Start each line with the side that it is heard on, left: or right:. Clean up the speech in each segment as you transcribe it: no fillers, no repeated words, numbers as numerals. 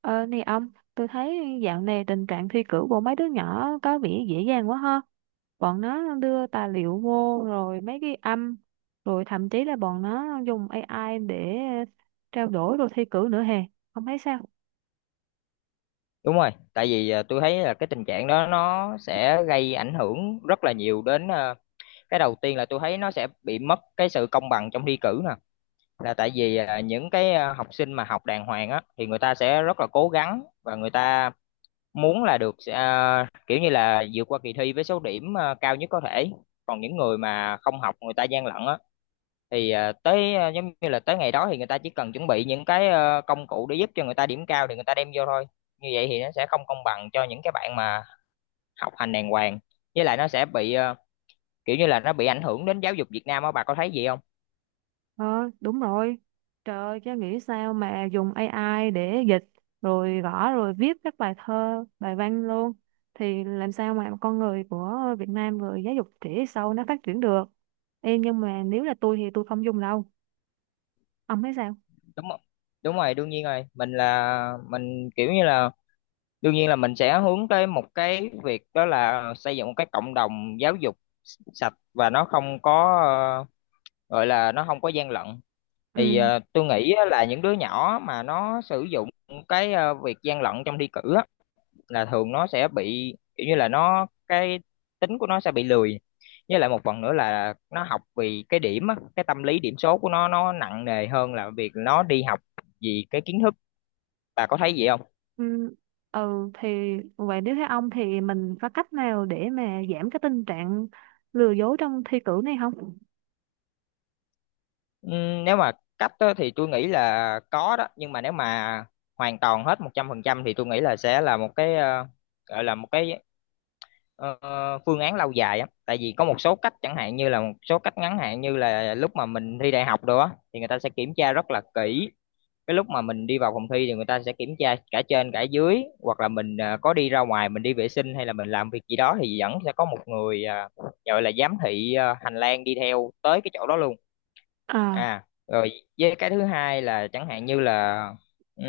right: Ờ, nè ông, tôi thấy dạo này tình trạng thi cử của mấy đứa nhỏ có vẻ dễ dàng quá ha. Bọn nó đưa tài liệu vô rồi mấy cái âm, rồi thậm chí là bọn nó dùng AI để trao đổi rồi thi cử nữa hè. Ông thấy sao?
left: Đúng rồi, tại vì tôi thấy là cái tình trạng đó nó sẽ gây ảnh hưởng rất là nhiều đến cái đầu tiên là tôi thấy nó sẽ bị mất cái sự công bằng trong thi cử nè, là tại vì những cái học sinh mà học đàng hoàng á thì người ta sẽ rất là cố gắng và người ta muốn là được kiểu như là vượt qua kỳ thi với số điểm cao nhất có thể. Còn những người mà không học người ta gian lận á thì tới giống như là tới ngày đó thì người ta chỉ cần chuẩn bị những cái công cụ để giúp cho người ta điểm cao thì người ta đem vô thôi, như vậy thì nó sẽ không công bằng cho những cái bạn mà học hành đàng hoàng. Với lại nó sẽ bị kiểu như là nó bị ảnh hưởng đến giáo dục Việt Nam á, bà có thấy gì không?
right: Ờ, đúng rồi. Trời ơi, chứ nghĩ sao mà dùng AI để dịch rồi gõ rồi viết các bài thơ, bài văn luôn. Thì làm sao mà con người của Việt Nam rồi giáo dục trẻ sau nó phát triển được. Ê, nhưng mà nếu là tôi thì tôi không dùng đâu. Ông thấy sao?
left: Đúng không? Đúng rồi, đương nhiên rồi, mình là mình kiểu như là đương nhiên là mình sẽ hướng tới một cái việc đó là xây dựng một cái cộng đồng giáo dục sạch và nó không có, ờ, gọi là nó không có gian lận.
right: Ừ.
left: Thì tôi nghĩ á là những đứa nhỏ mà nó sử dụng cái việc gian lận trong thi cử á, là thường nó sẽ bị kiểu như là nó cái tính của nó sẽ bị lười, với lại một phần nữa là nó học vì cái điểm á, cái tâm lý điểm số của nó nặng nề hơn là việc nó đi học vì cái kiến thức. Bà có thấy vậy không?
right: ừ, ừ thì vậy nếu theo ông thì mình có cách nào để mà giảm cái tình trạng lừa dối trong thi cử này không?
left: Nếu mà cách á, thì tôi nghĩ là có đó, nhưng mà nếu mà hoàn toàn hết một trăm phần trăm thì tôi nghĩ là sẽ là một cái gọi là một cái, ờ, phương án lâu dài á, tại vì có một số cách, chẳng hạn như là một số cách ngắn hạn như là lúc mà mình thi đại học đồ á thì người ta sẽ kiểm tra rất là kỹ cái lúc mà mình đi vào phòng thi, thì người ta sẽ kiểm tra cả trên cả dưới, hoặc là mình có đi ra ngoài mình đi vệ sinh hay là mình làm việc gì đó thì vẫn sẽ có một người gọi là giám thị hành lang đi theo tới cái chỗ đó luôn.
right: à
left: À rồi, với cái thứ hai là chẳng hạn như là, ừm,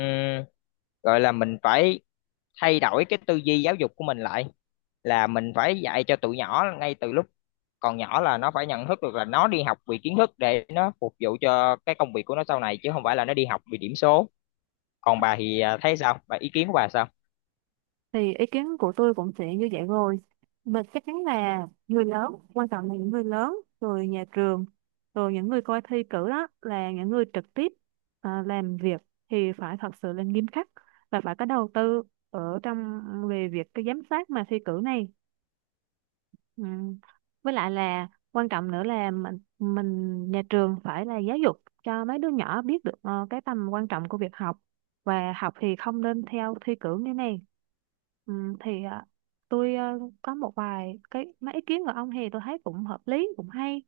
left: gọi là mình phải thay đổi cái tư duy giáo dục của mình lại, là mình phải dạy cho tụi nhỏ ngay từ lúc còn nhỏ là nó phải nhận thức được là nó đi học vì kiến thức để nó phục vụ cho cái công việc của nó sau này, chứ không phải là nó đi học vì điểm số. Còn bà thì thấy sao, bà ý kiến của bà sao?
right: thì ý kiến của tôi cũng sẽ như vậy rồi. Mình chắc chắn là người lớn, quan trọng là những người lớn, rồi nhà trường, rồi những người coi thi cử đó là những người trực tiếp làm việc thì phải thật sự là nghiêm khắc và phải có đầu tư ở trong về việc cái giám sát mà thi cử này. Ừ. Với lại là quan trọng nữa là mình nhà trường phải là giáo dục cho mấy đứa nhỏ biết được cái tầm quan trọng của việc học và học thì không nên theo thi cử như này. Ừ, thì ờ, tôi ờ, có một vài cái mấy ý kiến của ông thì tôi thấy cũng hợp lý cũng hay.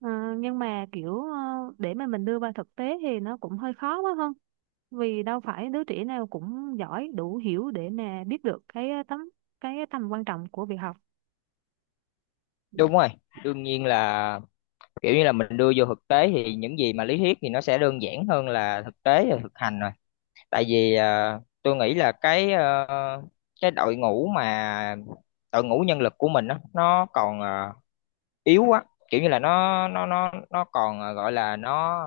right: Ờ, nhưng mà kiểu để mà mình đưa vào thực tế thì nó cũng hơi khó quá không? Vì đâu phải đứa trẻ nào cũng giỏi đủ hiểu để mà biết được cái ờ, tấm cái tầm quan trọng của việc học. Ừ.
left: Đúng rồi, đương nhiên là kiểu như là mình đưa vô thực tế thì những gì mà lý thuyết thì nó sẽ đơn giản hơn là thực tế và thực hành rồi. Tại vì tôi nghĩ là cái cái đội ngũ mà đội ngũ nhân lực của mình á nó còn yếu quá, kiểu như là nó còn gọi là nó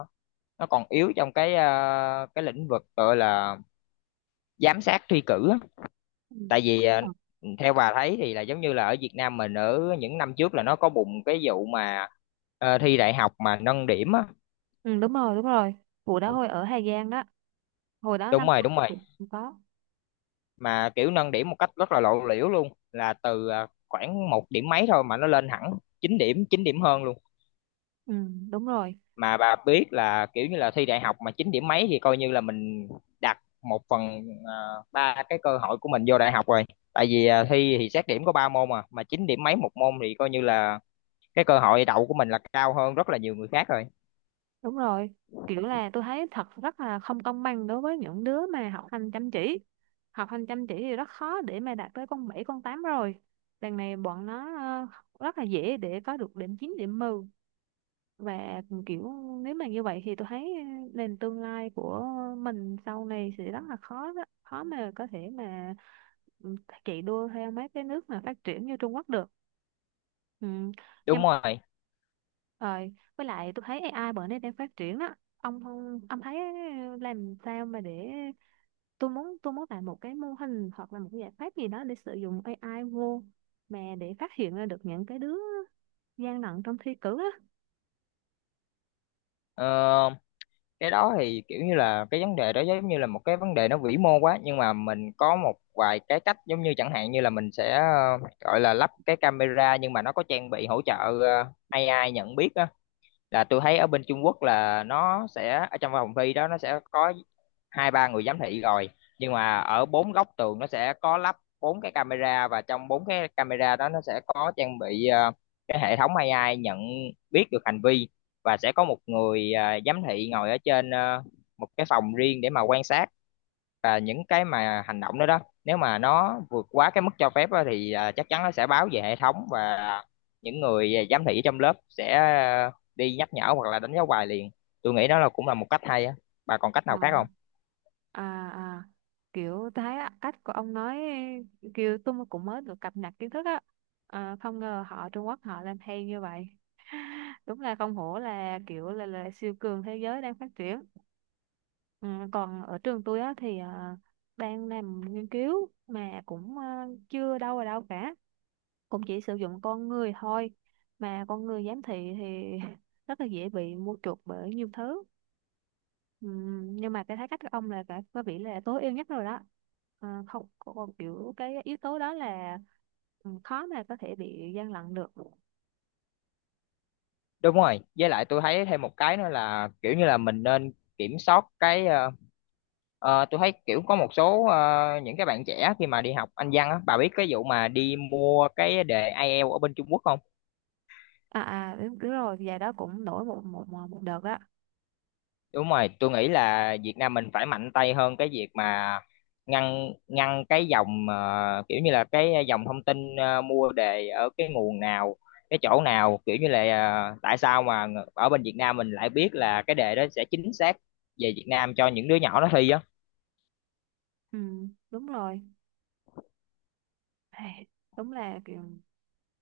left: nó còn yếu trong cái cái lĩnh vực gọi là giám sát thi cử á. Tại vì
right: Ờ.
left: theo bà thấy thì là giống như là ở Việt Nam mình, ở những năm trước là nó có bùng cái vụ mà thi đại học mà nâng điểm á.
right: Ừ, đúng rồi, đúng rồi, vụ đó hồi ở Hà Giang đó, hồi đó
left: Đúng
right: năm
left: rồi,
right: tôi
left: đúng rồi,
right: cũng có.
left: mà kiểu nâng điểm một cách rất là lộ liễu luôn, là từ khoảng một điểm mấy thôi mà nó lên hẳn 9 điểm, 9 điểm hơn luôn.
right: Ừ, đúng rồi
left: Mà bà biết là kiểu như là thi đại học mà chín điểm mấy thì coi như là mình đặt một phần ba cái cơ hội của mình vô đại học rồi. Tại vì thi thì xét điểm có ba môn, mà chín điểm mấy một môn thì coi như là cái cơ hội đậu của mình là cao hơn rất là nhiều người khác rồi.
right: đúng rồi kiểu là tôi thấy thật rất là không công bằng đối với những đứa mà học hành chăm chỉ. Học hành chăm chỉ thì rất khó để mà đạt tới con 7 con 8 rồi, đằng này bọn nó rất là dễ để có được điểm 9 điểm mười. Và kiểu, nếu mà như vậy thì tôi thấy nền tương lai của mình sau này sẽ rất là khó đó. Khó mà có thể mà, ừ, chạy đua theo mấy cái nước mà phát triển như Trung Quốc được. Ừ.
left: Đúng
right: Nhưng
left: rồi.
right: rồi, với lại tôi thấy AI bữa nay đang phát triển đó. Ông không, ông thấy làm sao mà để, tôi muốn làm một cái mô hình hoặc là một cái giải pháp gì đó để sử dụng AI vô mà để phát hiện ra được những cái đứa gian lận trong thi cử á.
left: Ờ, cái đó thì kiểu như là cái vấn đề đó giống như là một cái vấn đề nó vĩ mô quá, nhưng mà mình có một vài cái cách, giống như chẳng hạn như là mình sẽ gọi là lắp cái camera nhưng mà nó có trang bị hỗ trợ AI nhận biết á. Là tôi thấy ở bên Trung Quốc là nó sẽ ở trong phòng thi đó, nó sẽ có hai ba người giám thị rồi, nhưng mà ở bốn góc tường nó sẽ có lắp bốn cái camera, và trong bốn cái camera đó nó sẽ có trang bị cái hệ thống AI nhận biết được hành vi, và sẽ có một người giám thị ngồi ở trên một cái phòng riêng để mà quan sát. Và những cái mà hành động đó đó, nếu mà nó vượt quá cái mức cho phép á, thì chắc chắn nó sẽ báo về hệ thống, và những người giám thị trong lớp sẽ đi nhắc nhở hoặc là đánh dấu bài liền. Tôi nghĩ đó là cũng là một cách hay á. Bà còn cách
right: à
left: nào khác không?
right: à à, kiểu thấy á, cách của ông nói, kiểu tôi cũng mới được cập nhật kiến thức á. Không ngờ họ Trung Quốc họ làm hay như vậy. Đúng là không hổ là là siêu cường thế giới đang phát triển. Ừ, còn ở trường tôi á thì đang làm nghiên cứu mà cũng chưa đâu vào đâu cả, cũng chỉ sử dụng con người thôi, mà con người giám thị thì rất là dễ bị mua chuộc bởi nhiều thứ. Ừ, nhưng mà cái thái cách của ông là phải có vẻ là tối ưu nhất rồi đó. Không còn kiểu cái yếu tố đó là, ừ, khó mà có thể bị gian lận được.
left: Đúng rồi, với lại tôi thấy thêm một cái nữa là kiểu như là mình nên kiểm soát cái tôi thấy kiểu có một số những cái bạn trẻ khi mà đi học Anh văn á, bà biết cái vụ mà đi mua cái đề IELTS ở bên Trung Quốc không?
right: À, à đúng, đúng rồi, và đó cũng nổi một một một một đợt đó.
left: Đúng rồi, tôi nghĩ là Việt Nam mình phải mạnh tay hơn cái việc mà ngăn ngăn cái dòng kiểu như là cái dòng thông tin mua đề ở cái nguồn nào, cái chỗ nào, kiểu như là tại sao mà ở bên Việt Nam mình lại biết là cái đề đó sẽ chính xác về Việt Nam cho những đứa nhỏ nó thi á.
right: Ừ, đúng rồi. Ai, đúng là kiểu,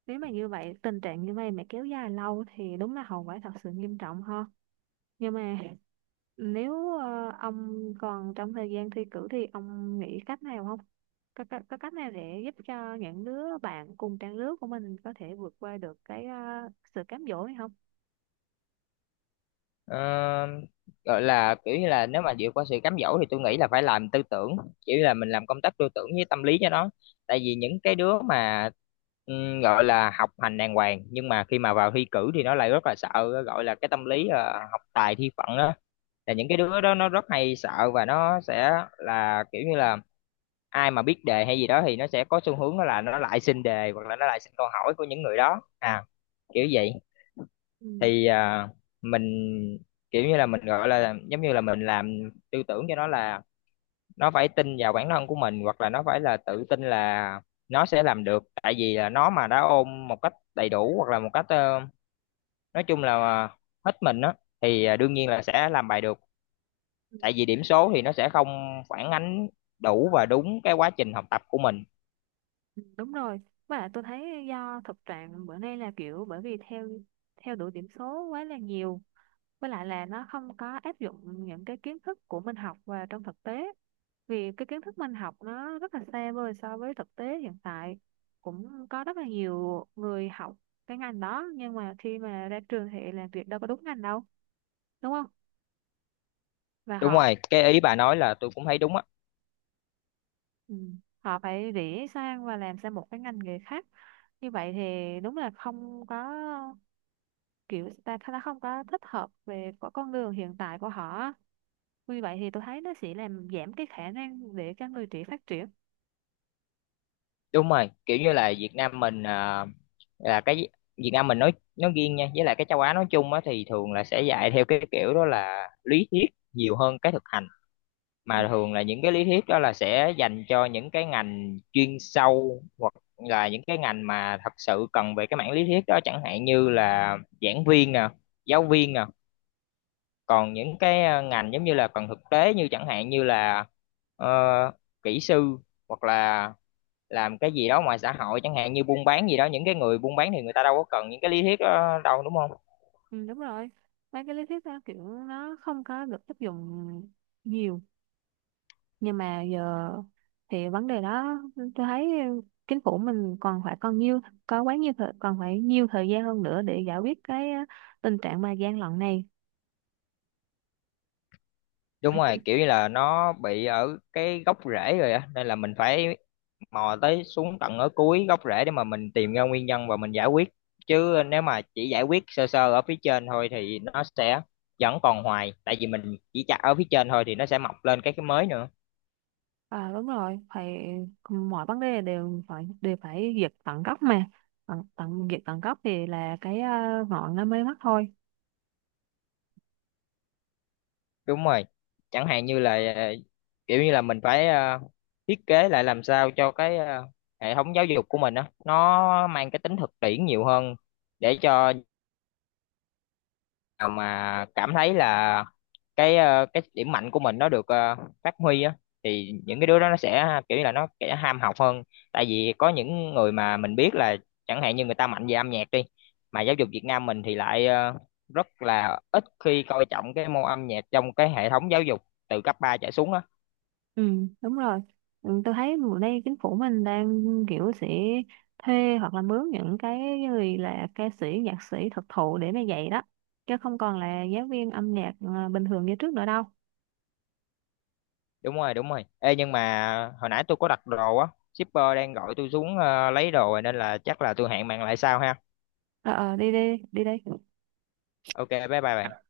right: nếu mà như vậy tình trạng như vậy mà kéo dài lâu thì đúng là hậu quả thật sự nghiêm trọng ha. Nhưng mà, nếu ông còn trong thời gian thi cử thì ông nghĩ cách nào không? Có cách nào để giúp cho những đứa bạn cùng trang lứa của mình có thể vượt qua được sự cám dỗ này không?
left: Ờ, gọi là kiểu như là nếu mà vượt qua sự cám dỗ thì tôi nghĩ là phải làm tư tưởng, chỉ là mình làm công tác tư tưởng với tâm lý cho nó. Tại vì những cái đứa mà, gọi là học hành đàng hoàng, nhưng mà khi mà vào thi cử thì nó lại rất là sợ, gọi là cái tâm lý học tài thi phận á, là những cái đứa đó nó rất hay sợ và nó sẽ là kiểu như là ai mà biết đề hay gì đó thì nó sẽ có xu hướng đó là nó lại xin đề hoặc là nó lại xin câu hỏi của những người đó, à, kiểu vậy.
right: Ừ.
left: Thì mình kiểu như là mình gọi là giống như là mình làm tư tưởng cho nó là nó phải tin vào bản thân của mình hoặc là nó phải là tự tin là nó sẽ làm được. Tại vì là nó mà đã ôm một cách đầy đủ hoặc là một cách nói chung là hết mình á, thì đương nhiên là sẽ làm bài được.
right: ừ,
left: Tại vì điểm số thì nó sẽ không phản ánh đủ và đúng cái quá trình học tập của mình.
right: ừ, Đúng rồi. Với lại tôi thấy do thực trạng bữa nay là kiểu bởi vì theo theo đuổi điểm số quá là nhiều. Với lại là nó không có áp dụng những cái kiến thức của mình học vào trong thực tế. Vì cái kiến thức mình học nó rất là xa vời so với thực tế hiện tại, cũng có rất là nhiều người học cái ngành đó nhưng mà khi mà ra trường thì làm việc đâu có đúng ngành đâu, đúng không? Và
left: Đúng
right: họ,
left: rồi, cái ý bà nói là tôi cũng thấy đúng á.
right: ừ, họ phải rẽ sang và làm sang một cái ngành nghề khác. Như vậy thì đúng là không có, kiểu ta ta không có thích hợp về có con đường hiện tại của họ. Vì vậy thì tôi thấy nó sẽ làm giảm cái khả năng để cho người trẻ phát triển.
left: Đúng rồi, kiểu như là Việt Nam mình là cái Việt Nam mình nói riêng nha, với lại cái châu Á nói chung á, thì thường là sẽ dạy theo cái kiểu đó là lý thuyết nhiều hơn cái thực hành. Mà thường là những cái lý thuyết đó là sẽ dành cho những cái ngành chuyên sâu hoặc là những cái ngành mà thật sự cần về cái mảng lý thuyết đó, chẳng hạn như là giảng viên nè, giáo viên nè. Còn những cái ngành giống như là cần thực tế, như chẳng hạn như là ờ, kỹ sư, hoặc là làm cái gì đó ngoài xã hội, chẳng hạn như buôn bán gì đó, những cái người buôn bán thì người ta đâu có cần những cái lý thuyết đó đâu, đúng không?
right: Ừ, đúng rồi, mấy cái lý thuyết đó kiểu nó không có được áp dụng nhiều. Nhưng mà giờ thì vấn đề đó tôi thấy chính phủ mình còn phải còn nhiều có quá nhiều thời, còn phải nhiều thời gian hơn nữa để giải quyết cái tình trạng mà gian lận này.
left: Đúng rồi, kiểu như là nó bị ở cái gốc rễ rồi á, nên là mình phải mò tới xuống tận ở cuối gốc rễ để mà mình tìm ra nguyên nhân và mình giải quyết. Chứ nếu mà chỉ giải quyết sơ sơ ở phía trên thôi thì nó sẽ vẫn còn hoài, tại vì mình chỉ chặt ở phía trên thôi thì nó sẽ mọc lên cái mới nữa.
right: À đúng rồi, phải, mọi vấn đề đều phải diệt tận gốc mà. Tận, tận Diệt tận gốc thì là cái ngọn nó mới mất thôi.
left: Đúng rồi, chẳng hạn như là kiểu như là mình phải thiết kế lại làm sao cho cái hệ thống giáo dục của mình á nó mang cái tính thực tiễn nhiều hơn, để cho nào mà cảm thấy là cái cái điểm mạnh của mình nó được phát huy á, thì những cái đứa đó nó sẽ kiểu như là nó sẽ ham học hơn. Tại vì có những người mà mình biết là chẳng hạn như người ta mạnh về âm nhạc đi, mà giáo dục Việt Nam mình thì lại rất là ít khi coi trọng cái môn âm nhạc trong cái hệ thống giáo dục từ cấp 3 trở xuống á.
right: Ừ, đúng rồi. Ừ, tôi thấy mùa nay chính phủ mình đang kiểu sẽ thuê hoặc là mướn những cái người là ca sĩ, nhạc sĩ thực thụ để mà dạy đó. Chứ không còn là giáo viên âm nhạc bình thường như trước nữa đâu.
left: Đúng rồi, đúng rồi, ê nhưng mà hồi nãy tôi có đặt đồ á, shipper đang gọi tôi xuống lấy đồ rồi, nên là chắc là tôi hẹn bạn lại sau ha.
right: Ờ, đi đi, đi đi.
left: Ok, bye bye bạn.